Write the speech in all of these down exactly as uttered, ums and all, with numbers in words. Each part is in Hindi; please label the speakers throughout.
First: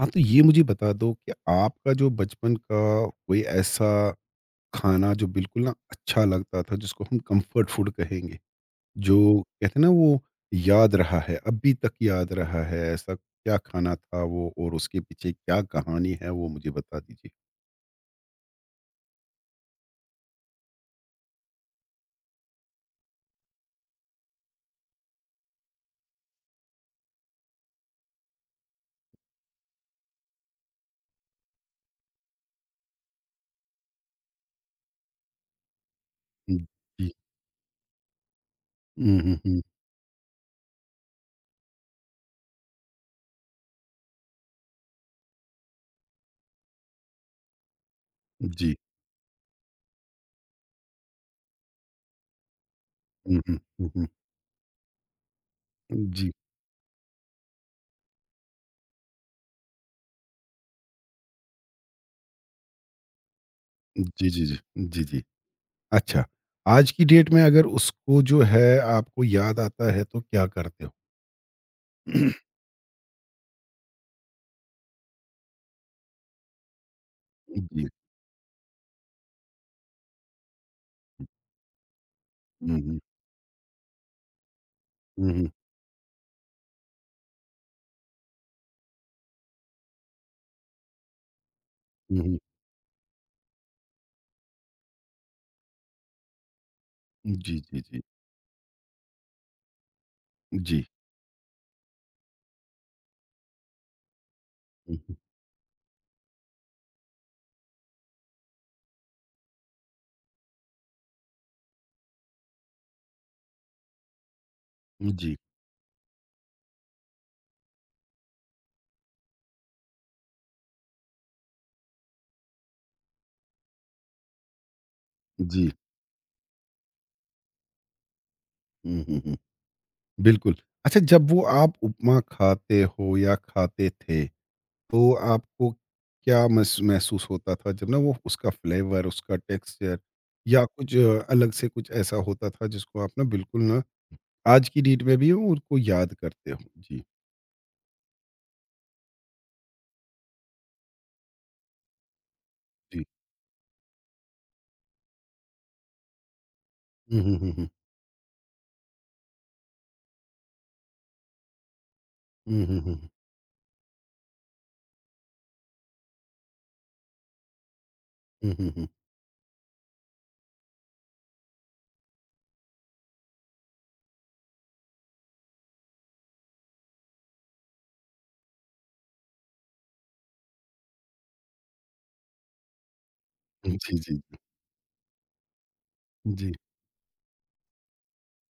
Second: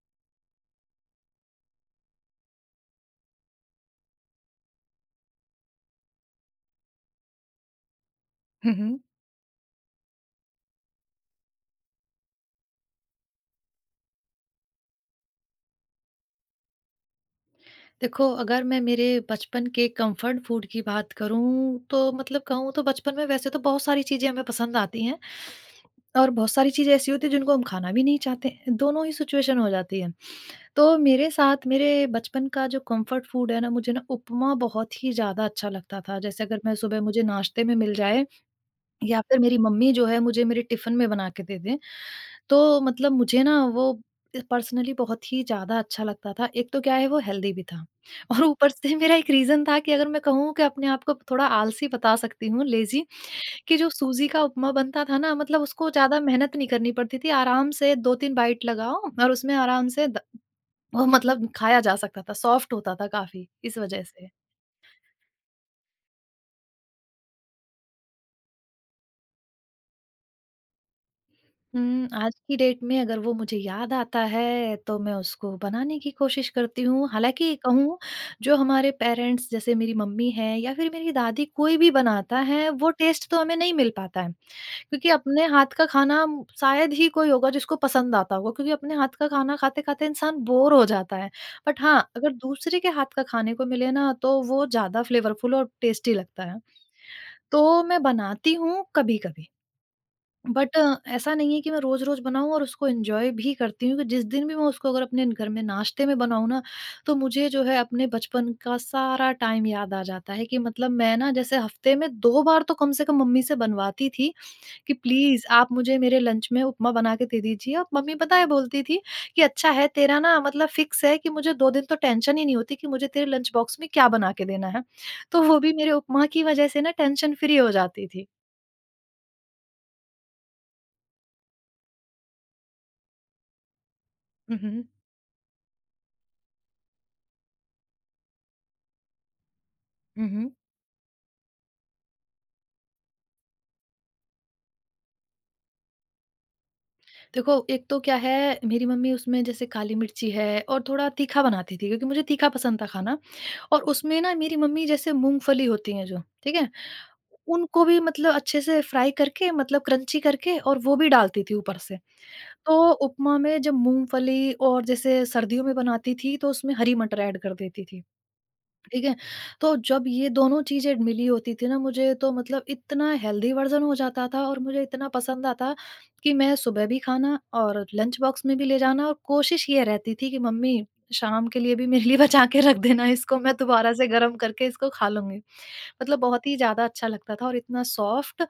Speaker 1: हाँ, तो ये मुझे बता दो कि आपका जो बचपन का कोई ऐसा खाना जो बिल्कुल ना अच्छा लगता था जिसको हम कंफर्ट फूड कहेंगे,
Speaker 2: हुँ, हुँ।
Speaker 1: जो कहते हैं ना वो याद रहा है, अभी तक याद रहा है, ऐसा क्या खाना था वो और उसके पीछे क्या कहानी है वो मुझे बता दीजिए?
Speaker 2: देखो, अगर मैं मेरे बचपन के कम्फर्ट फूड की बात करूँ तो मतलब कहूँ तो, बचपन में वैसे तो बहुत सारी चीज़ें हमें पसंद आती हैं और बहुत सारी चीज़ें ऐसी होती हैं जिनको हम खाना भी नहीं चाहते, दोनों ही सिचुएशन हो जाती है। तो मेरे साथ मेरे बचपन का जो कम्फर्ट फूड है ना, मुझे ना उपमा बहुत ही ज़्यादा अच्छा लगता था। जैसे
Speaker 1: हुँ,
Speaker 2: अगर मैं सुबह
Speaker 1: जी।
Speaker 2: मुझे नाश्ते में मिल जाए
Speaker 1: हुँ,
Speaker 2: या
Speaker 1: हुँ,
Speaker 2: फिर मेरी
Speaker 1: हुँ।
Speaker 2: मम्मी जो है मुझे मेरे टिफ़िन में बना के दे दें। तो मतलब मुझे ना वो अ, पर्सनली बहुत ही ज़्यादा अच्छा लगता था। एक तो क्या है, वो हेल्दी भी था और ऊपर
Speaker 1: जी।
Speaker 2: से मेरा एक रीज़न था कि अगर मैं कहूँ कि अपने आप को थोड़ा आलसी बता सकती हूँ, लेज़ी,
Speaker 1: हुँ, हुँ,
Speaker 2: कि जो
Speaker 1: हुँ, हुँ।
Speaker 2: सूजी का उपमा बनता था ना, मतलब उसको ज़्यादा
Speaker 1: जी।
Speaker 2: मेहनत नहीं करनी पड़ती थी। आराम से दो-तीन बाइट लगाओ और उसमें आराम से द वो मतलब खाया जा सकता था, सॉफ्ट होता था काफ़ी इस वज़ह से।
Speaker 1: जी, जी, जी। जी, जी। अच्छा, आज की डेट में अगर उसको जो है आपको याद आता है तो क्या करते हो?
Speaker 2: हुँ, आज की डेट में अगर वो मुझे याद आता है, तो मैं उसको बनाने की कोशिश करती हूँ। हालाँकि
Speaker 1: जी।
Speaker 2: कहूँ, जो हमारे पेरेंट्स जैसे मेरी मम्मी हैं या फिर मेरी दादी कोई भी बनाता है,
Speaker 1: हुँ,
Speaker 2: वो
Speaker 1: हुँ।
Speaker 2: टेस्ट तो हमें नहीं मिल पाता है। क्योंकि
Speaker 1: हुँ,
Speaker 2: अपने
Speaker 1: हुँ।
Speaker 2: हाथ का खाना म- शायद ही कोई होगा जिसको पसंद आता होगा, क्योंकि अपने हाथ का खाना खाते-खाते इंसान बोर हो जाता है। बट हाँ,
Speaker 1: हुँ,
Speaker 2: अगर
Speaker 1: हुँ।
Speaker 2: दूसरे के हाथ का खाने को मिले ना, तो वो ज़्यादा फ्लेवरफुल और टेस्टी लगता है।
Speaker 1: जी, जी,
Speaker 2: तो
Speaker 1: जी।
Speaker 2: मैं बनाती हूँ कभी-कभी। बट अ,
Speaker 1: जी।
Speaker 2: ऐसा नहीं है कि मैं रोज-रोज बनाऊँ, और उसको एन्जॉय भी करती हूँ कि जिस दिन भी मैं उसको
Speaker 1: हुँ,
Speaker 2: अगर
Speaker 1: हुँ।
Speaker 2: अपने घर में नाश्ते में बनाऊँ ना, तो मुझे जो है अपने बचपन का सारा टाइम याद आ जाता है, कि मतलब मैं ना जैसे हफ्ते में दो बार तो कम से कम मम्मी से बनवाती थी कि
Speaker 1: जी,
Speaker 2: प्लीज़ आप मुझे मेरे लंच में उपमा बना के दे दीजिए। और मम्मी पता है बोलती थी कि अच्छा है तेरा, ना मतलब फिक्स है कि मुझे दो दिन तो टेंशन ही नहीं होती कि मुझे तेरे लंच बॉक्स में क्या बना के देना है। तो वो
Speaker 1: जी।
Speaker 2: भी मेरे उपमा की वजह से ना टेंशन फ्री हो जाती थी।
Speaker 1: हुँ, हुँ, हुँ। बिल्कुल। अच्छा, जब वो आप उपमा खाते हो या खाते थे,
Speaker 2: हुँ, हुँ।
Speaker 1: तो आपको क्या महस महसूस होता था? जब ना वो उसका फ्लेवर, उसका टेक्सचर
Speaker 2: हुँ, हुँ।
Speaker 1: या कुछ अ, अलग से कुछ ऐसा होता था जिसको आप ना बिल्कुल ना आज की डेट में भी उनको याद करते हो? जी,
Speaker 2: देखो, एक तो क्या है, मेरी मम्मी उसमें जैसे काली मिर्ची है और थोड़ा तीखा बनाती थी, क्योंकि मुझे तीखा पसंद था
Speaker 1: जी।
Speaker 2: खाना। और उसमें ना मेरी मम्मी जैसे मूँगफली होती हैं जो, ठीक है?
Speaker 1: हुँ, हुँ, हुँ, हुँ।
Speaker 2: उनको भी मतलब अच्छे से फ्राई करके, मतलब क्रंची करके, और वो भी डालती थी ऊपर से।
Speaker 1: हुँ, हुँ,
Speaker 2: तो
Speaker 1: हुँ, हुँ।
Speaker 2: उपमा में जब मूँगफली, और जैसे सर्दियों में बनाती थी तो उसमें हरी मटर ऐड कर देती थी।
Speaker 1: हुँ, हुँ, हुँ।
Speaker 2: ठीक है? तो जब ये दोनों चीज़ें मिली होती थी ना, मुझे तो मतलब इतना हेल्दी वर्ज़न हो जाता था और मुझे इतना पसंद आता कि मैं सुबह भी खाना और लंच बॉक्स में भी ले जाना, और कोशिश ये रहती थी कि मम्मी, शाम के लिए भी मेरे लिए बचा के रख देना, इसको मैं दोबारा
Speaker 1: जी,
Speaker 2: से
Speaker 1: जी।
Speaker 2: गर्म करके इसको खा लूँगी। मतलब बहुत
Speaker 1: जी,
Speaker 2: ही ज़्यादा अच्छा लगता था और इतना सॉफ्ट,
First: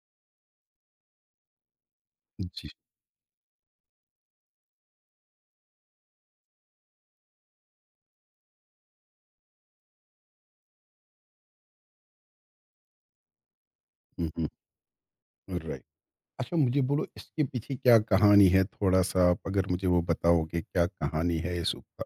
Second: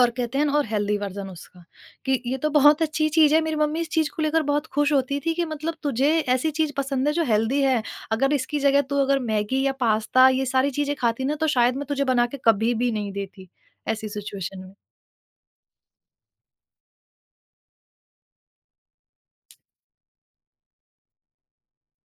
Speaker 2: और कहते हैं ना, और हेल्दी वर्ज़न उसका, कि ये तो
Speaker 1: जी।
Speaker 2: बहुत अच्छी चीज़ है। मेरी मम्मी इस चीज़ को लेकर बहुत खुश होती थी कि मतलब तुझे ऐसी चीज़ पसंद है जो हेल्दी है, अगर इसकी जगह तू अगर मैगी या पास्ता ये सारी चीज़ें खाती ना, तो शायद मैं तुझे बना के कभी भी नहीं देती, ऐसी
Speaker 1: हुँ, हुँ।
Speaker 2: सिचुएशन में।
Speaker 1: राइट। अच्छा, मुझे बोलो इसके पीछे क्या कहानी है थोड़ा सा, आप अगर मुझे वो बताओगे क्या कहानी है इस उपमा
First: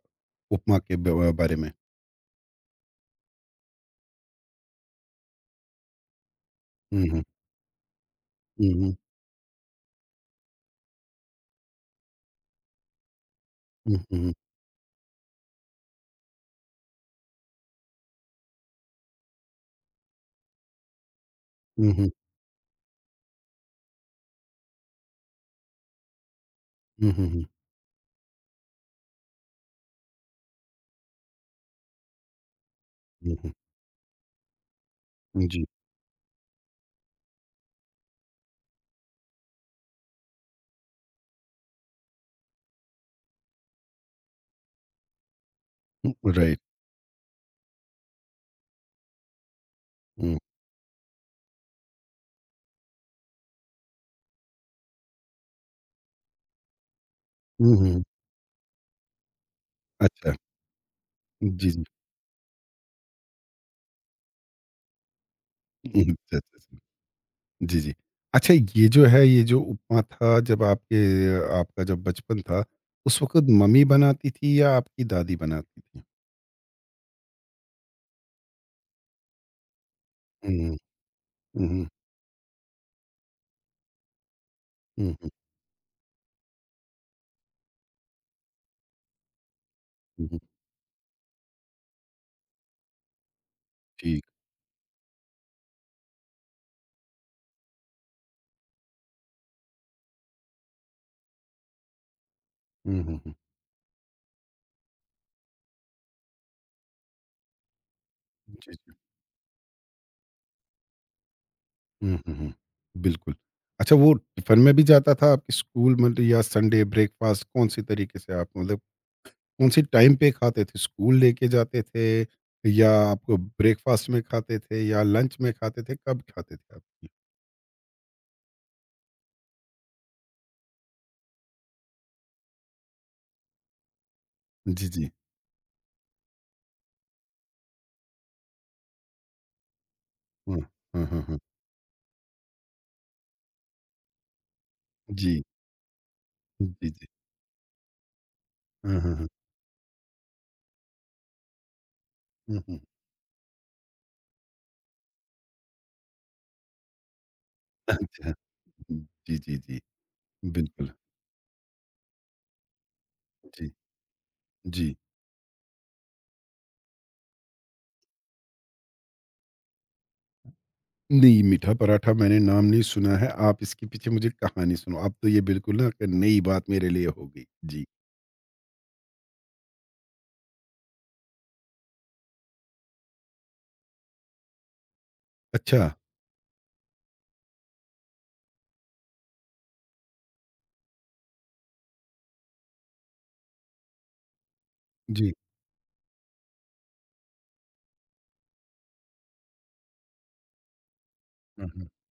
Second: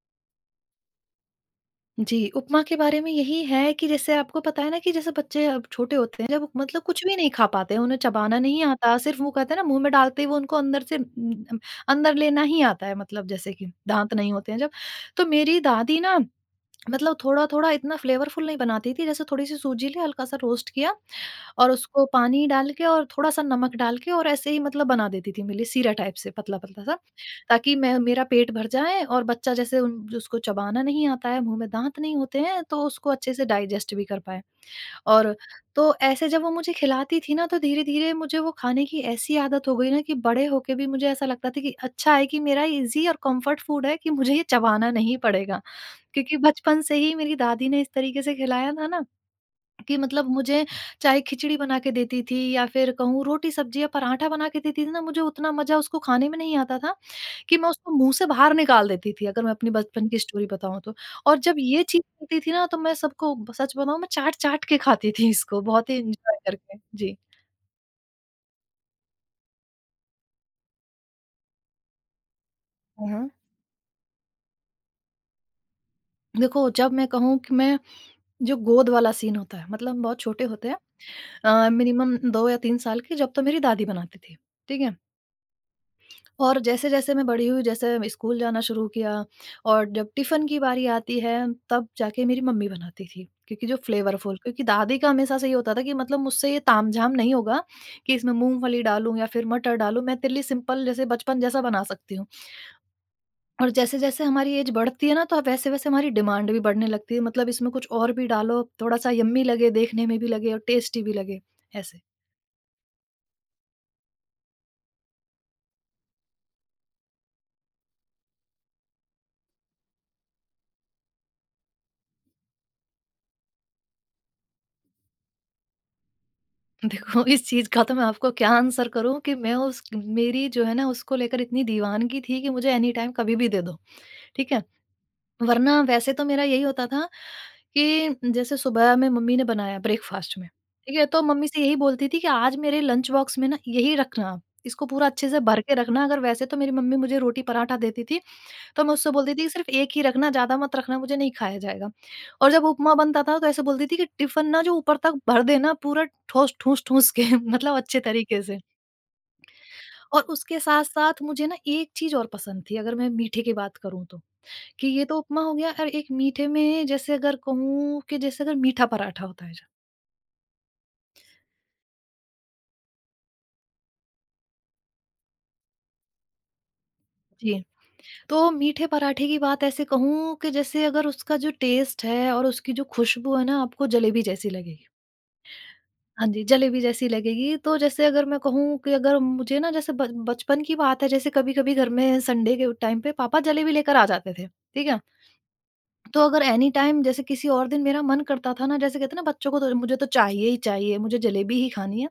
Speaker 1: उपमा के ब- बारे में।
Speaker 2: जी, उपमा के बारे में यही है कि जैसे आपको पता है ना कि जैसे बच्चे अब छोटे होते हैं जब, मतलब कुछ
Speaker 1: हुँ,
Speaker 2: भी
Speaker 1: हुँ,
Speaker 2: नहीं खा पाते हैं, उन्हें चबाना नहीं
Speaker 1: हुँ, हुँ,
Speaker 2: आता, सिर्फ़ वो कहते हैं ना मुँह में डालते ही वो उनको अंदर से न- अंदर लेना ही आता है, मतलब जैसे कि
Speaker 1: हुँ,
Speaker 2: दाँत
Speaker 1: हुँ,
Speaker 2: नहीं होते हैं जब। तो मेरी दादी ना मतलब थोड़ा-थोड़ा इतना फ्लेवरफुल नहीं बनाती थी, जैसे थोड़ी-सी सूजी ली, हल्का-सा रोस्ट किया और उसको
Speaker 1: हुँ,
Speaker 2: पानी डाल के और थोड़ा-सा नमक डाल के और ऐसे ही मतलब बना देती थी मेरे लिए, सीरा टाइप से, पतला-पतला सा,
Speaker 1: हुँ, हुँ,
Speaker 2: ताकि मैं मेरा पेट भर जाए, और बच्चा जैसे उन उसको चबाना नहीं आता है, मुँह में दाँत नहीं होते हैं, तो उसको अच्छे
Speaker 1: हुँ,
Speaker 2: से
Speaker 1: हुँ,
Speaker 2: डाइजेस्ट भी कर पाए। और
Speaker 1: जी,
Speaker 2: तो ऐसे जब वो मुझे खिलाती थी ना, तो धीरे-धीरे मुझे वो खाने की ऐसी आदत हो गई ना कि बड़े होके भी मुझे ऐसा लगता था कि अच्छा है, कि मेरा ईज़ी और कम्फर्ट फूड है, कि मुझे ये चबाना नहीं पड़ेगा। क्योंकि
Speaker 1: राइट,
Speaker 2: बचपन से ही मेरी दादी ने इस तरीके से खिलाया था ना कि मतलब
Speaker 1: हुँ,
Speaker 2: मुझे चाहे खिचड़ी बना के देती थी या फिर कहूँ रोटी सब्जी या पराठा बना के देती थी ना, मुझे उतना मजा उसको खाने में नहीं आता था, कि मैं
Speaker 1: हुँ,
Speaker 2: उसको
Speaker 1: हुँ,
Speaker 2: मुंह से बाहर निकाल देती थी, अगर मैं अपनी बचपन की
Speaker 1: अच्छा,
Speaker 2: स्टोरी बताऊं तो। और जब
Speaker 1: जी,
Speaker 2: ये
Speaker 1: जी,
Speaker 2: चीज होती थी ना, तो मैं सबको ब- सच बताऊं, मैं चाट चाट के खाती थी इसको, बहुत ही
Speaker 1: हुँ, अच्छा,
Speaker 2: एंजॉय
Speaker 1: अच्छा, अच्छा,
Speaker 2: करके। जी,
Speaker 1: जी, जी। अच्छा, ये जो है ये जो उपमा था, जब आपके आपका जब बचपन था उस
Speaker 2: हाँ।
Speaker 1: वक्त मम्मी बनाती थी या आपकी दादी बनाती थी?
Speaker 2: देखो, जब मैं कहूँ कि मैं, जो गोद वाला सीन होता है मतलब हम बहुत छोटे होते
Speaker 1: हम्म,
Speaker 2: हैं,
Speaker 1: हम्म,
Speaker 2: मिनिमम दो या तीन साल के जब, तो मेरी दादी बनाती थी। ठीक है?
Speaker 1: हम्म, हम्म,
Speaker 2: और जैसे-जैसे मैं बड़ी हुई, जैसे स्कूल जाना शुरू किया और जब
Speaker 1: हम्म,
Speaker 2: टिफ़िन की बारी आती है, तब जाके मेरी मम्मी बनाती थी, क्योंकि जो
Speaker 1: ठीक,
Speaker 2: फ्लेवरफुल, क्योंकि दादी का हमेशा से ये होता था कि मतलब मुझसे ये तामझाम नहीं होगा कि इसमें मूँगफली डालूँ या फिर मटर डालूँ, मैं तिल्ली सिंपल जैसे बचपन जैसा बना सकती हूँ।
Speaker 1: हम्म, हम्म, हम्म,
Speaker 2: और जैसे-जैसे हमारी एज बढ़ती है ना, तो वैसे-वैसे हमारी डिमांड भी बढ़ने लगती है, मतलब इसमें कुछ और भी डालो,
Speaker 1: जी, जी।
Speaker 2: थोड़ा-सा यम्मी लगे, देखने में भी लगे और टेस्टी भी लगे, ऐसे।
Speaker 1: हुँ, हुँ, हुँ। बिल्कुल। अच्छा, वो टिफ़िन में भी जाता था आपके स्कूल मतलब या संडे ब्रेकफ़ास्ट, कौन-से तरीके से आप मतलब कौन-से टाइम पे खाते थे? स्कूल लेके जाते थे या आपको ब्रेकफ़ास्ट में खाते थे या लंच में खाते थे? कब खाते थे आप?
Speaker 2: देखो, इस चीज़ का तो मैं आपको क्या आंसर करूँ कि मैं उस मेरी जो है ना उसको लेकर इतनी दीवानगी थी कि मुझे एनी टाइम कभी भी दे दो, ठीक है।
Speaker 1: जी, जी।
Speaker 2: वरना वैसे तो मेरा यही होता था कि जैसे सुबह में मम्मी ने बनाया ब्रेकफ़ास्ट में,
Speaker 1: हाँ।
Speaker 2: ठीक
Speaker 1: हाँ,
Speaker 2: है,
Speaker 1: हाँ,
Speaker 2: तो
Speaker 1: हाँ।
Speaker 2: मम्मी से यही बोलती थी कि आज मेरे लंच बॉक्स में ना यही रखना आप, इसको पूरा अच्छे से
Speaker 1: जी।
Speaker 2: भर के रखना। अगर वैसे तो मेरी
Speaker 1: जी,
Speaker 2: मम्मी
Speaker 1: जी।
Speaker 2: मुझे रोटी पराठा देती थी, तो मैं
Speaker 1: हाँ,
Speaker 2: उससे
Speaker 1: हाँ, हाँ।
Speaker 2: बोलती थी कि सिर्फ़ एक ही रखना, ज़्यादा मत रखना, मुझे नहीं खाया जाएगा। और
Speaker 1: हुँ,
Speaker 2: जब
Speaker 1: हुँ।
Speaker 2: उपमा बनता था तो ऐसे बोलती थी कि टिफ़िन ना जो ऊपर तक भर देना पूरा ठोस, ठूँस-ठूँस के मतलब अच्छे
Speaker 1: अच्छा।
Speaker 2: तरीके से।
Speaker 1: जी, जी, जी।
Speaker 2: और उसके
Speaker 1: बिल्कुल।
Speaker 2: साथ-साथ मुझे ना एक चीज़ और पसंद थी, अगर मैं मीठे की
Speaker 1: जी,
Speaker 2: बात करूँ तो, कि
Speaker 1: जी।
Speaker 2: ये तो उपमा हो गया, और एक मीठे में जैसे अगर कहूँ, कि जैसे अगर मीठा पराठा होता है जो।
Speaker 1: नहीं, मीठा पराठा मैंने नाम नहीं सुना है। आप इसके पीछे मुझे कहानी सुनाओ। अब तो ये बिल्कुल ना एक नई बात मेरे लिए हो गई।
Speaker 2: जी।
Speaker 1: जी।
Speaker 2: तो मीठे पराठे की बात ऐसे कहूँ कि जैसे अगर उसका जो टेस्ट है और उसकी जो खुशबू है ना, आपको जलेबी जैसी लगेगी।
Speaker 1: अच्छा,
Speaker 2: हाँ जी, जलेबी जैसी लगेगी। तो जैसे अगर मैं कहूँ कि अगर मुझे ना जैसे ब बचपन की बात है, जैसे कभी-कभी घर में संडे के टाइम पे पापा जलेबी लेकर आ जाते थे, ठीक है?
Speaker 1: जी।
Speaker 2: तो अगर एनी टाइम जैसे किसी और दिन मेरा मन करता था ना, जैसे कहते हैं ना बच्चों को, तो मुझे तो चाहिए ही चाहिए, मुझे जलेबी
Speaker 1: हुँ,
Speaker 2: ही
Speaker 1: हुँ।
Speaker 2: खानी है।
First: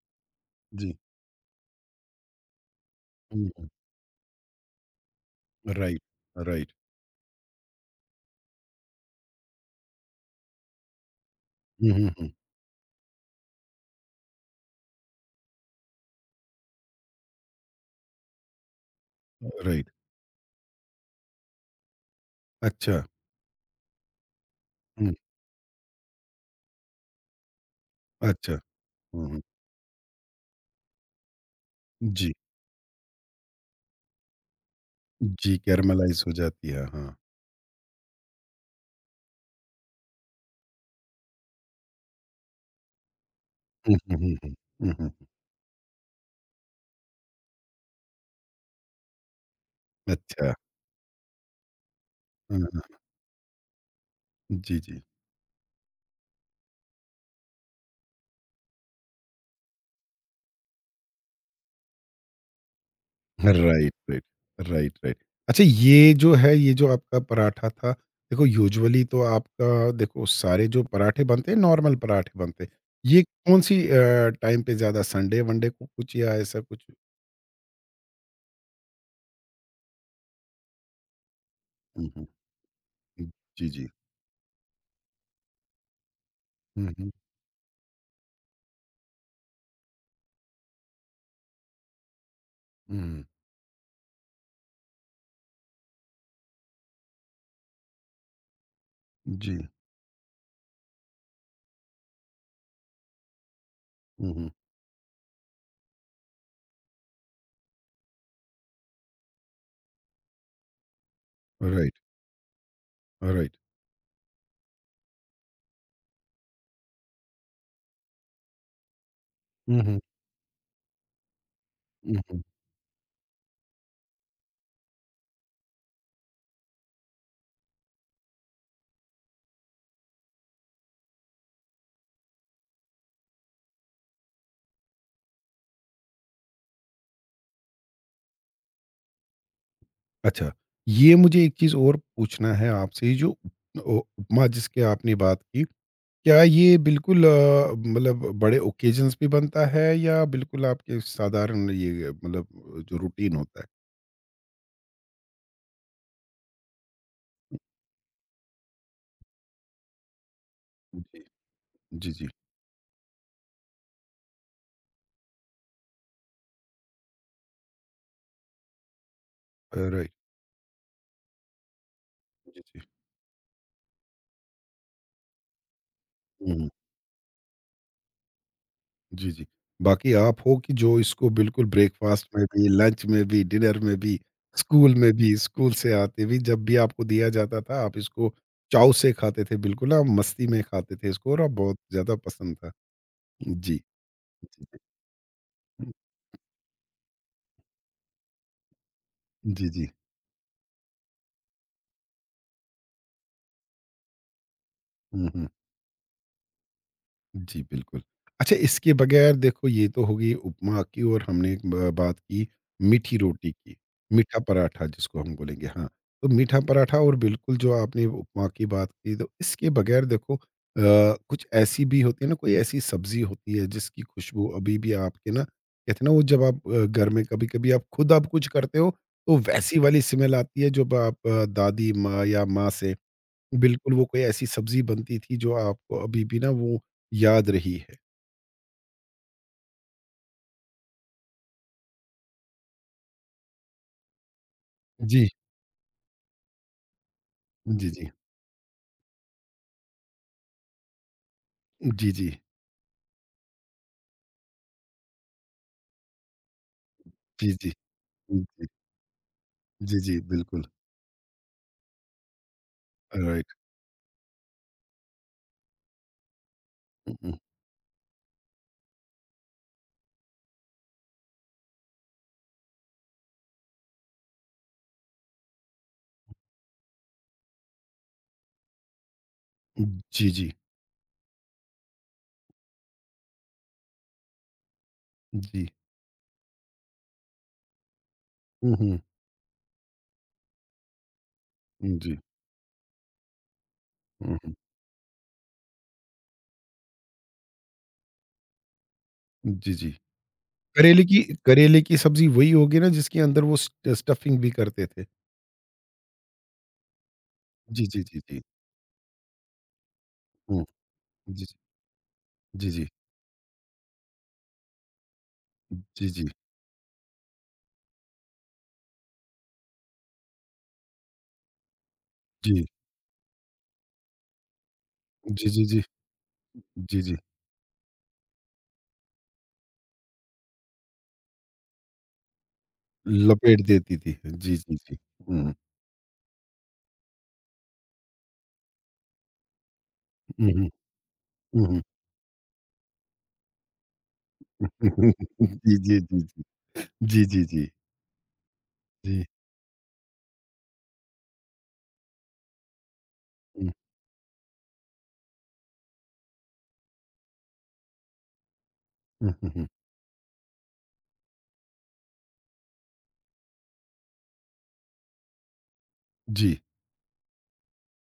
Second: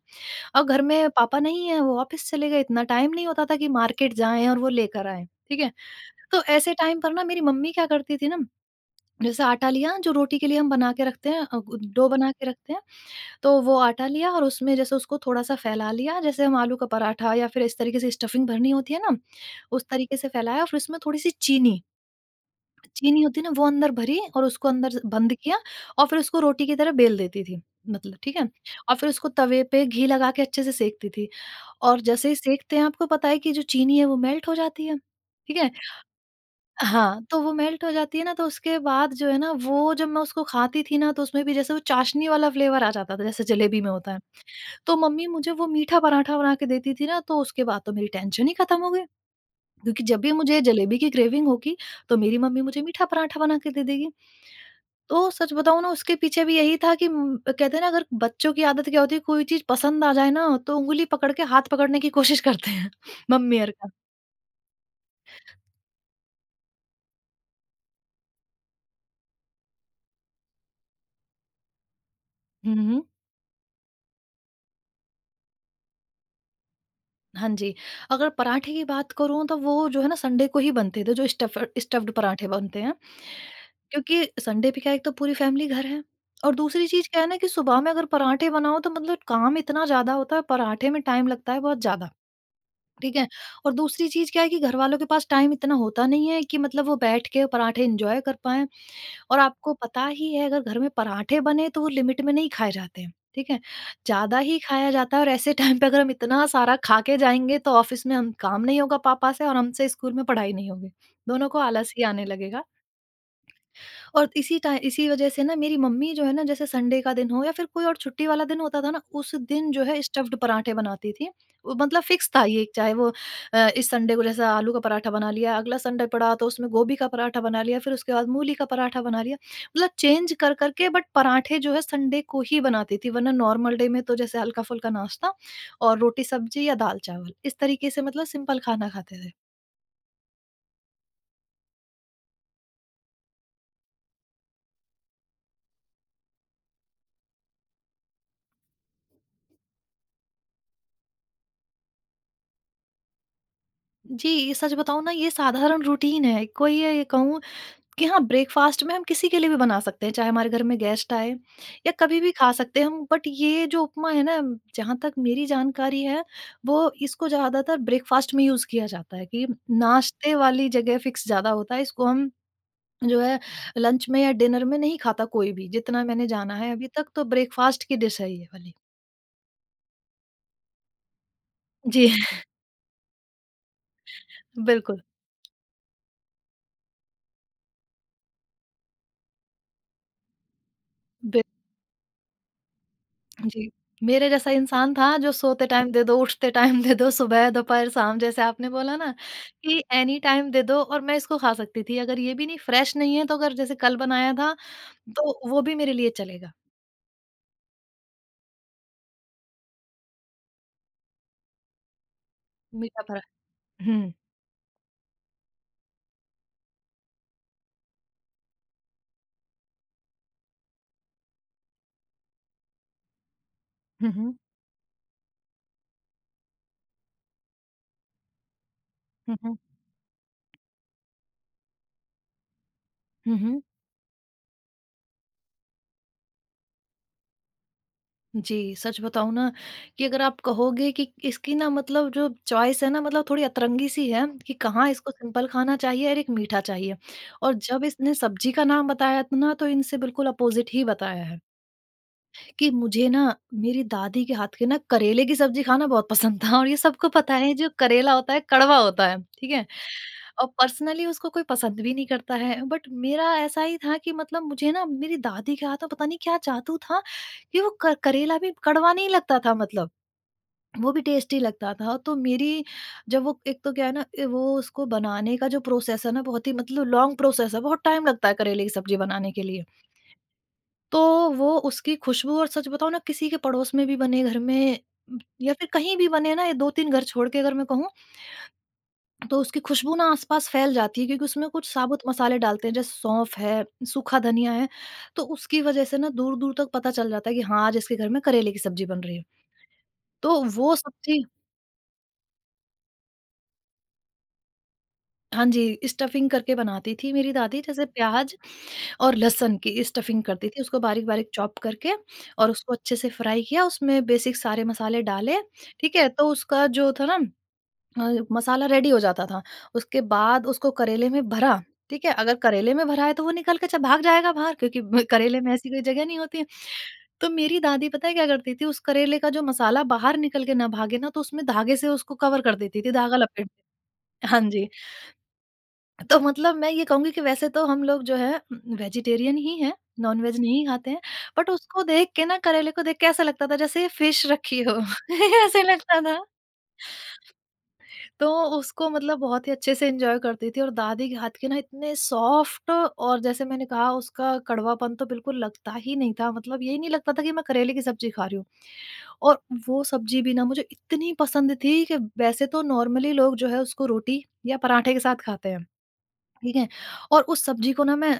Speaker 2: और घर
Speaker 1: जी।
Speaker 2: में पापा नहीं है, वो ऑफ़िस चले गए, इतना टाइम नहीं होता
Speaker 1: हुँ,
Speaker 2: था कि
Speaker 1: हुँ।
Speaker 2: मार्केट जाएँ और वो लेकर आएँ, ठीक है?
Speaker 1: राइट,
Speaker 2: तो
Speaker 1: राइट।
Speaker 2: ऐसे टाइम पर ना मेरी मम्मी क्या करती थी ना, जैसे आटा लिया जो रोटी के लिए हम बना के रखते हैं, अ, गु
Speaker 1: हुँ,
Speaker 2: डो
Speaker 1: हुँ,
Speaker 2: बना
Speaker 1: हुँ।
Speaker 2: के रखते हैं। तो वो आटा लिया और उसमें जैसे उसको थोड़ा-सा फैला लिया, जैसे हम आलू का पराठा या फिर इस तरीके से स्टफिंग भरनी होती है ना, उस
Speaker 1: राइट।
Speaker 2: तरीके से फैलाया और फिर उसमें थोड़ी-सी चीनी,
Speaker 1: अच्छा,
Speaker 2: चीनी होती है ना, वो अंदर भरी और उसको अंदर स
Speaker 1: हुँ,
Speaker 2: बंद किया। और फिर उसको रोटी की तरह बेल देती थी मतलब, ठीक है?
Speaker 1: अच्छा।
Speaker 2: और फिर
Speaker 1: हुँ,
Speaker 2: उसको
Speaker 1: हुँ।
Speaker 2: तवे पे घी लगा के अच्छे से सेंकती थी। और जैसे
Speaker 1: जी,
Speaker 2: ही सेंकते हैं आपको पता है कि जो चीनी है वो मेल्ट हो जाती है,
Speaker 1: जी,
Speaker 2: ठीक है?
Speaker 1: कैरमलाइज़ हो जाती है, हाँ।
Speaker 2: हाँ, तो वो मेल्ट हो जाती है ना, तो उसके बाद जो है ना वो जब मैं उसको खाती थी ना, तो उसमें भी जैसे वो चाशनी वाला फ्लेवर आ जाता था, जैसे जलेबी में
Speaker 1: हुँ,
Speaker 2: होता
Speaker 1: हुँ,
Speaker 2: है।
Speaker 1: हुँ, हुँ। हुँ,
Speaker 2: तो मम्मी
Speaker 1: हुँ।
Speaker 2: मुझे वो मीठा पराठा बना के देती थी ना, तो उसके बाद तो मेरी टेंशन ही खत्म हो गई। क्योंकि जब भी
Speaker 1: अच्छा।
Speaker 2: मुझे जलेबी की क्रेविंग होगी, तो मेरी
Speaker 1: हाँ,
Speaker 2: मम्मी मुझे
Speaker 1: हाँ।
Speaker 2: मीठा पराठा बना के दे देगी।
Speaker 1: जी, जी।
Speaker 2: तो सच बताऊं ना, उसके पीछे भी यही था कि म- कहते हैं ना, अगर बच्चों की आदत क्या होती है, कोई चीज पसंद आ जाए ना, तो उंगली पकड़ के हाथ पकड़ने की कोशिश करते हैं मम्मी और
Speaker 1: राइट, राइट। Right, right. अच्छा, ये जो है, ये जो आपका पराठा था, देखो यूजुअली तो आपका देखो सारे जो पराठे बनते हैं, नॉर्मल पराठे बनते हैं।
Speaker 2: का।
Speaker 1: ये कौन-सी अ, टाइम पे ज़्यादा संडे-वनडे को कुछ या ऐसा कुछ?
Speaker 2: हाँ जी, अगर पराठे की बात करूँ, तो वो जो है ना, संडे को ही बनते थे जो स्टफ़
Speaker 1: हुँ,
Speaker 2: स्टफ़्ड
Speaker 1: हुँ।
Speaker 2: पराठे बनते हैं।
Speaker 1: हुँ। जी, जी।
Speaker 2: क्योंकि संडे पे क्या है, एक तो पूरी फैमिली घर है, और दूसरी
Speaker 1: हुँ,
Speaker 2: चीज़
Speaker 1: हुँ।
Speaker 2: क्या है ना, कि सुबह में अगर पराठे बनाओ तो मतलब काम इतना ज़्यादा होता है, पराठे में टाइम लगता है बहुत ज़्यादा, ठीक
Speaker 1: हुँ,
Speaker 2: है? और दूसरी चीज़ क्या है कि घरवालों के पास टाइम इतना होता नहीं है कि मतलब वो बैठ के पराठे एन्जॉय कर पाएँ। और
Speaker 1: जी।
Speaker 2: आपको पता ही है, अगर घर में पराठे बने तो वो लिमिट में नहीं खाए जाते हैं, ठीक है?
Speaker 1: हुँ,
Speaker 2: ज़्यादा
Speaker 1: हुँ।
Speaker 2: ही खाया जाता है, और ऐसे टाइम पे अगर हम इतना सारा खा के जाएँगे तो ऑफ़िस में हम काम नहीं होगा पापा से और हमसे स्कूल में पढ़ाई नहीं होगी। दोनों को आलस
Speaker 1: राइट,
Speaker 2: ही आने लगेगा।
Speaker 1: राइट।
Speaker 2: और इसी टाइ इसी वजह से ना, मेरी मम्मी जो है ना, जैसे संडे का दिन हो या फिर कोई और छुट्टी वाला दिन होता था ना, उस दिन
Speaker 1: हुँ,
Speaker 2: जो
Speaker 1: हुँ,
Speaker 2: है स्टफ़्ड पराठे बनाती थी। वो मतलब
Speaker 1: हुँ,
Speaker 2: फ़िक्स
Speaker 1: हुँ।
Speaker 2: था ये, चाहे वो अ, इस संडे को जैसे आलू का पराठा बना लिया, अगला संडे पड़ा तो उसमें गोभी का पराठा बना लिया, फिर उसके बाद मूली का पराठा बना लिया। मतलब चेंज कर कर के, बट पराठे जो है संडे को ही बनाती थी, वरना नॉर्मल डे में तो जैसे हल्का-फुल्का नाश्ता और रोटी-सब्जी या दाल-चावल। इस तरीके से मतलब सिंपल खाना खाते थे।
Speaker 1: अच्छा, ये मुझे एक चीज़ और पूछना है आपसे, ये जो उ उपमा जिसकी आपने बात की, क्या ये बिल्कुल अ, मतलब बड़े ओकेज़न्स पे बनता है या बिल्कुल आपके साधारण ये मतलब जो रूटीन होता है?
Speaker 2: जी, ये सच बताऊँ ना, ये साधारण रूटीन है। कोई ये कहूँ कि हाँ, ब्रेकफ़ास्ट में हम किसी के लिए भी बना सकते हैं, चाहे हमारे घर में गेस्ट
Speaker 1: जी,
Speaker 2: आए या
Speaker 1: जी,
Speaker 2: कभी
Speaker 1: जी।
Speaker 2: भी खा सकते हैं हम। बट ये जो उपमा है ना, जहाँ तक मेरी जानकारी है, वो इसको ज़्यादातर ब्रेकफ़ास्ट में यूज़ किया जाता है, कि
Speaker 1: राइट,
Speaker 2: नाश्ते वाली जगह फ़िक्स ज़्यादा होता है। इसको हम
Speaker 1: जी, जी।
Speaker 2: जो है लंच में या डिनर में नहीं खाता कोई भी, जितना मैंने
Speaker 1: हुँ,
Speaker 2: जाना
Speaker 1: हुँ।
Speaker 2: है अभी तक, तो ब्रेकफ़ास्ट की डिश है ये वाली।
Speaker 1: जी, जी। बाकी आप हो कि जो इसको बिल्कुल
Speaker 2: जी,
Speaker 1: ब्रेकफ़ास्ट में भी, लंच में भी, डिनर में भी, स्कूल
Speaker 2: बिल्कुल।
Speaker 1: में भी, स्कूल से आते भी जब भी आपको दिया जाता था आप इसको चाव से खाते थे, बिल्कुल आप मस्ती में खाते थे इसको और आप
Speaker 2: बिल्कुल।
Speaker 1: बहुत ज़्यादा पसंद था।
Speaker 2: जी।
Speaker 1: जी।
Speaker 2: मेरे जैसा
Speaker 1: जी, जी।
Speaker 2: इंसान था जो सोते
Speaker 1: हुँ,
Speaker 2: टाइम दे दो, उठते टाइम दे दो, सुबह, दोपहर, शाम, जैसे आपने बोला ना
Speaker 1: जी,
Speaker 2: कि
Speaker 1: जी।
Speaker 2: एनी टाइम दे दो और मैं इसको खा सकती थी। अगर ये भी नहीं, फ्रेश नहीं है तो, अगर जैसे कल बनाया था
Speaker 1: हुँ, हुँ।
Speaker 2: तो वो भी मेरे लिए चलेगा,
Speaker 1: जी, बिल्कुल। अच्छा, इसके बगैर देखो ये तो हो गई उपमा की और हमने एक ब बात की मीठी
Speaker 2: मीठा-भरा।
Speaker 1: रोटी की,
Speaker 2: हुँ,
Speaker 1: मीठा पराठा जिसको हम बोलेंगे, हाँ। तो मीठा पराठा और बिल्कुल जो आपने उपमा की बात की, तो इसके बगैर देखो अ, कुछ ऐसी भी होती है ना कोई ऐसी सब्ज़ी होती है जिसकी
Speaker 2: हुँ, हुँ,
Speaker 1: खुशबू अभी भी आपके ना कहते हैं ना वो जब आप अ, घर में कभी-कभी आप खुद आप कुछ करते हो
Speaker 2: हुँ,
Speaker 1: तो
Speaker 2: हुँ,
Speaker 1: वैसी वाली स्मेल आती है जब आप अ, दादी माँ या माँ से
Speaker 2: हुँ, हुँ।
Speaker 1: बिल्कुल, वो कोई ऐसी सब्ज़ी बनती थी जो आपको अभी भी ना वो याद रही है?
Speaker 2: जी, सच बताऊँ ना, कि अगर आप कहोगे कि इसकी ना मतलब जो चॉइस है ना, मतलब थोड़ी अतरंगी-सी है कि कहाँ इसको
Speaker 1: जी,
Speaker 2: सिंपल खाना चाहिए और एक मीठा चाहिए। और जब
Speaker 1: जी, जी।
Speaker 2: इसने सब्जी का नाम बताया था ना, तो इनसे बिल्कुल अपोज़िट ही बताया है।
Speaker 1: जी, जी।
Speaker 2: कि मुझे ना, मेरी दादी के हाथ के ना करेले की सब्जी खाना बहुत पसंद था, और ये सबको पता
Speaker 1: जी,
Speaker 2: है जो
Speaker 1: जी।
Speaker 2: करेला होता है
Speaker 1: जी,
Speaker 2: कड़वा होता है, ठीक है?
Speaker 1: जी, जी,
Speaker 2: और
Speaker 1: बिल्कुल।
Speaker 2: पर्सनली उसको कोई पसंद भी नहीं करता है, बट मेरा
Speaker 1: राइट।
Speaker 2: ऐसा ही था कि मतलब मुझे ना, मेरी दादी के हाथ में पता नहीं क्या जादू था
Speaker 1: हुँ, हुँ।
Speaker 2: कि वो क करेला भी कड़वा नहीं लगता था, मतलब वो भी टेस्टी लगता था। तो मेरी, जब वो, एक तो क्या है ना, ए, वो उसको बनाने का जो प्रोसेस है ना, बहुत ही मतलब लॉन्ग प्रोसेस है, बहुत टाइम लगता है करेले की सब्जी बनाने के लिए।
Speaker 1: जी, जी।
Speaker 2: तो वो उसकी खुशबू, और सच बताऊँ ना, किसी के पड़ोस में भी बने घर में या
Speaker 1: जी।
Speaker 2: फिर कहीं भी बने ना, ये दो तीन घर छोड़ के अगर मैं कहूँ,
Speaker 1: हुँ, हुँ।
Speaker 2: तो उसकी खुशबू ना आस-पास फैल जाती है, क्योंकि उसमें कुछ साबुत
Speaker 1: जी।
Speaker 2: मसाले डालते हैं, जैसे सौंफ है, सूखा
Speaker 1: हुँ,
Speaker 2: धनिया
Speaker 1: हुँ।
Speaker 2: है, तो उसकी वजह से ना दूर-दूर तक पता चल जाता है कि हाँ, आज इसके घर में करेले की सब्ज़ी बन रही है।
Speaker 1: जी, जी।
Speaker 2: तो वो
Speaker 1: करेले की
Speaker 2: सब्ज़ी,
Speaker 1: करेले की सब्ज़ी वही होगी ना जिसके अंदर वो स्ट स्टफिंग भी करते थे?
Speaker 2: हाँ जी, स्टफिंग करके बनाती थी मेरी दादी,
Speaker 1: जी,
Speaker 2: जैसे
Speaker 1: जी, जी,
Speaker 2: प्याज
Speaker 1: जी।
Speaker 2: और लहसुन की स्टफिंग कर दी थी,
Speaker 1: हुँ।
Speaker 2: उसको बारीक-बारीक
Speaker 1: जी, जी,
Speaker 2: चॉप करके और
Speaker 1: जी,
Speaker 2: उसको
Speaker 1: जी,
Speaker 2: अच्छे से फ्राई किया, उसमें बेसिक सारे मसाले डाले, ठीक
Speaker 1: जी,
Speaker 2: है? तो
Speaker 1: जी।
Speaker 2: उसका जो था ना, अ, मसाला रेडी हो जाता था। उसके बाद उसको करेले में भरा, ठीक है? अगर करेले में भरा है तो वो निकल के च भाग जाएगा बाहर, क्योंकि ब करेले
Speaker 1: जी,
Speaker 2: में
Speaker 1: जी,
Speaker 2: ऐसी
Speaker 1: जी।
Speaker 2: कोई जगह नहीं होती है।
Speaker 1: जी, जी।
Speaker 2: तो मेरी दादी पता है क्या करती थी, उस करेले का जो मसाला बाहर निकल के ना भागे ना, तो उसमें धागे से उसको कवर कर देती थी, धागा लपेट।
Speaker 1: लपेट देती थी।
Speaker 2: हाँ
Speaker 1: जी,
Speaker 2: जी।
Speaker 1: जी, जी। हुँ,
Speaker 2: तो मतलब मैं ये कहूँगी कि वैसे तो हम लोग जो है वेजिटेरियन ही हैं, नॉन-वेज
Speaker 1: हुँ,
Speaker 2: नहीं
Speaker 1: हुँ,
Speaker 2: खाते हैं, बट
Speaker 1: हुँ, हुँ।
Speaker 2: उसको देख के ना, करेले को देख के ऐसा लगता था जैसे फिश रखी हो, ऐसे
Speaker 1: जी, जी,
Speaker 2: लगता था।
Speaker 1: जी। जी, जी, जी।
Speaker 2: तो उसको मतलब
Speaker 1: जी।
Speaker 2: बहुत ही अच्छे से एन्जॉय करती थी, और दादी के हाथ के ना इतने सॉफ्ट, और जैसे मैंने
Speaker 1: हुँ,
Speaker 2: कहा, उसका कड़वापन तो बिल्कुल लगता ही नहीं था, मतलब यही नहीं लगता था कि मैं करेले की सब्ज़ी खा रही हूँ।
Speaker 1: हुँ,
Speaker 2: और
Speaker 1: हुँ, हुँ।
Speaker 2: वो सब्ज़ी भी ना मुझे इतनी पसंद थी कि वैसे तो नॉर्मली लोग जो है उसको रोटी या पराठे के साथ खाते हैं, ठीक
Speaker 1: जी,
Speaker 2: है? और उस सब्ज़ी को ना मैं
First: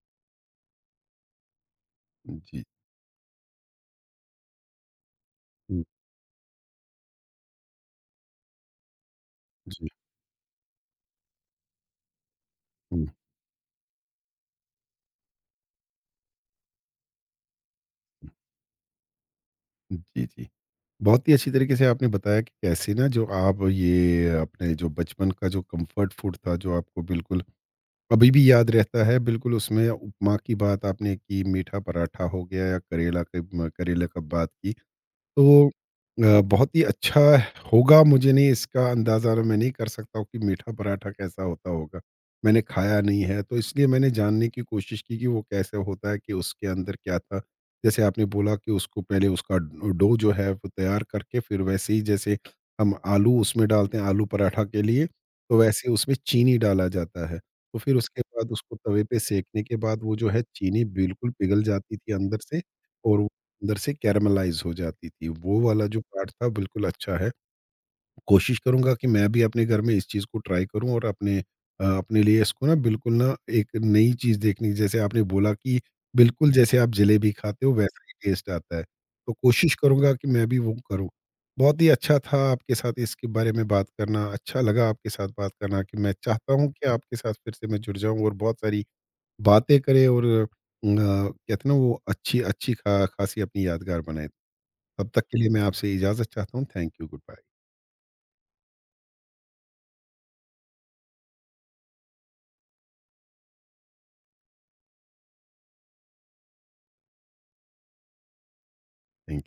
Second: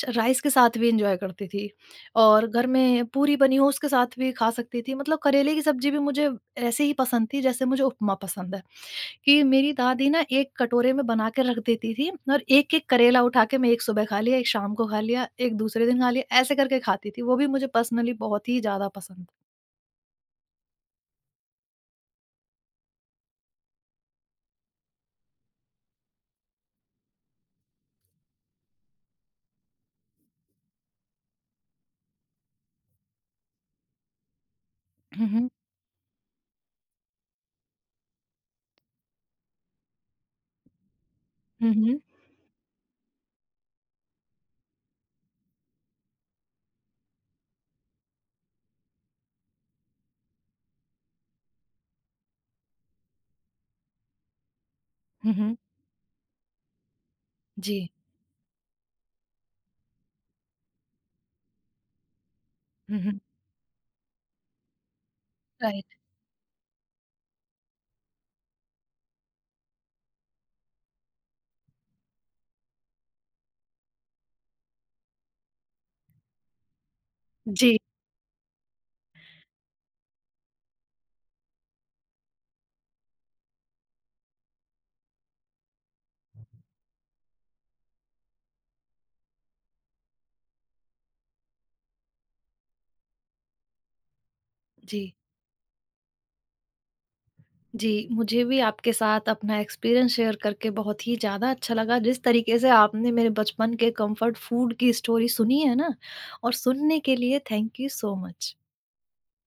Speaker 2: च राइस के साथ भी एन्जॉय करती थी, और
Speaker 1: जी,
Speaker 2: घर में पूरी बनी हो उसके साथ भी खा सकती थी। मतलब करेले की
Speaker 1: हुँ,
Speaker 2: सब्ज़ी भी मुझे ऐसे ही पसंद थी जैसे मुझे उपमा पसंद है, कि मेरी
Speaker 1: जी,
Speaker 2: दादी ना एक कटोरे में बना के रख देती थी और एक-एक
Speaker 1: हुँ,
Speaker 2: करेला उठा के मैं एक सुबह खा लिया, एक शाम को खा लिया, एक दूसरे दिन खा लिया, ऐसे करके खाती थी। वो भी मुझे पर्सनली
Speaker 1: हुँ।
Speaker 2: बहुत ही ज़्यादा पसंद।
Speaker 1: जी, जी। बहुत ही अच्छी तरीके से आपने बताया कि कैसे ना जो आप ये अपने जो बचपन का जो कम्फर्ट फूड था, जो आपको बिल्कुल अभी भी याद रहता है, बिल्कुल उसमें उपमा की बात आपने की, मीठा पराठा हो गया या करेला के म करेले का बात की।
Speaker 2: हुँ, हुँ।
Speaker 1: तो अ, बहुत ही अच्छा होगा, मुझे नहीं इसका अंदाज़ा मैं नहीं कर सकता हूँ कि मीठा पराठा कैसा होता
Speaker 2: हुँ, हुँ।
Speaker 1: होगा। मैंने खाया नहीं है तो इसलिए मैंने जानने की कोशिश की कि वो कैसे होता है, कि उसके अंदर क्या था? जैसे आपने बोला कि उसको पहले उसका डो डो जो है वो तैयार करके, फिर वैसे ही जैसे हम आलू उसमें डालते हैं आलू पराठा के लिए,
Speaker 2: हुँ, हुँ।
Speaker 1: तो वैसे उसमें चीनी डाला जाता है। तो
Speaker 2: जी।
Speaker 1: फिर उसके बाद उसको तवे पे सेंकने के बाद वो जो है चीनी बिल्कुल पिघल जाती थी अंदर से
Speaker 2: हुँ, हुँ।
Speaker 1: और अंदर से कैरामलाइज़ हो जाती थी। वो वाला
Speaker 2: राइट।
Speaker 1: जो पार्ट था बिल्कुल अच्छा है। कोशिश करूँगा कि मैं भी अपने घर में इस चीज़ को ट्राई करूँ और अपने अ, अपने लिए इसको ना बिल्कुल ना एक नई चीज़ देखने की, जैसे आपने बोला कि बिल्कुल जैसे आप जलेबी खाते हो
Speaker 2: जी,
Speaker 1: वैसा ही टेस्ट आता है। तो कोशिश करूँगा कि मैं भी वो करूँ। बहुत ही अच्छा था आपके साथ इसके बारे में बात करना। अच्छा लगा आपके साथ बात करना कि मैं चाहता हूँ कि आपके साथ फिर से मैं जुड़ जाऊँ और बहुत सारी बातें करें और अ, कहते हैं ना वो अच्छी अच्छी खा खासी अपनी यादगार बनाएँ।
Speaker 2: जी।
Speaker 1: तब तक के लिए मैं आपसे इजाज़त चाहता हूँ। Thank you, good bye.
Speaker 2: जी, मुझे भी आपके साथ अपना एक्सपीरियंस शेयर करके बहुत ही ज़्यादा अच्छा लगा। जिस तरीके से आपने मेरे बचपन के कम्फर्ट फूड की स्टोरी सुनी है ना, और सुनने के लिए thank you so much.
Speaker 1: Thank you.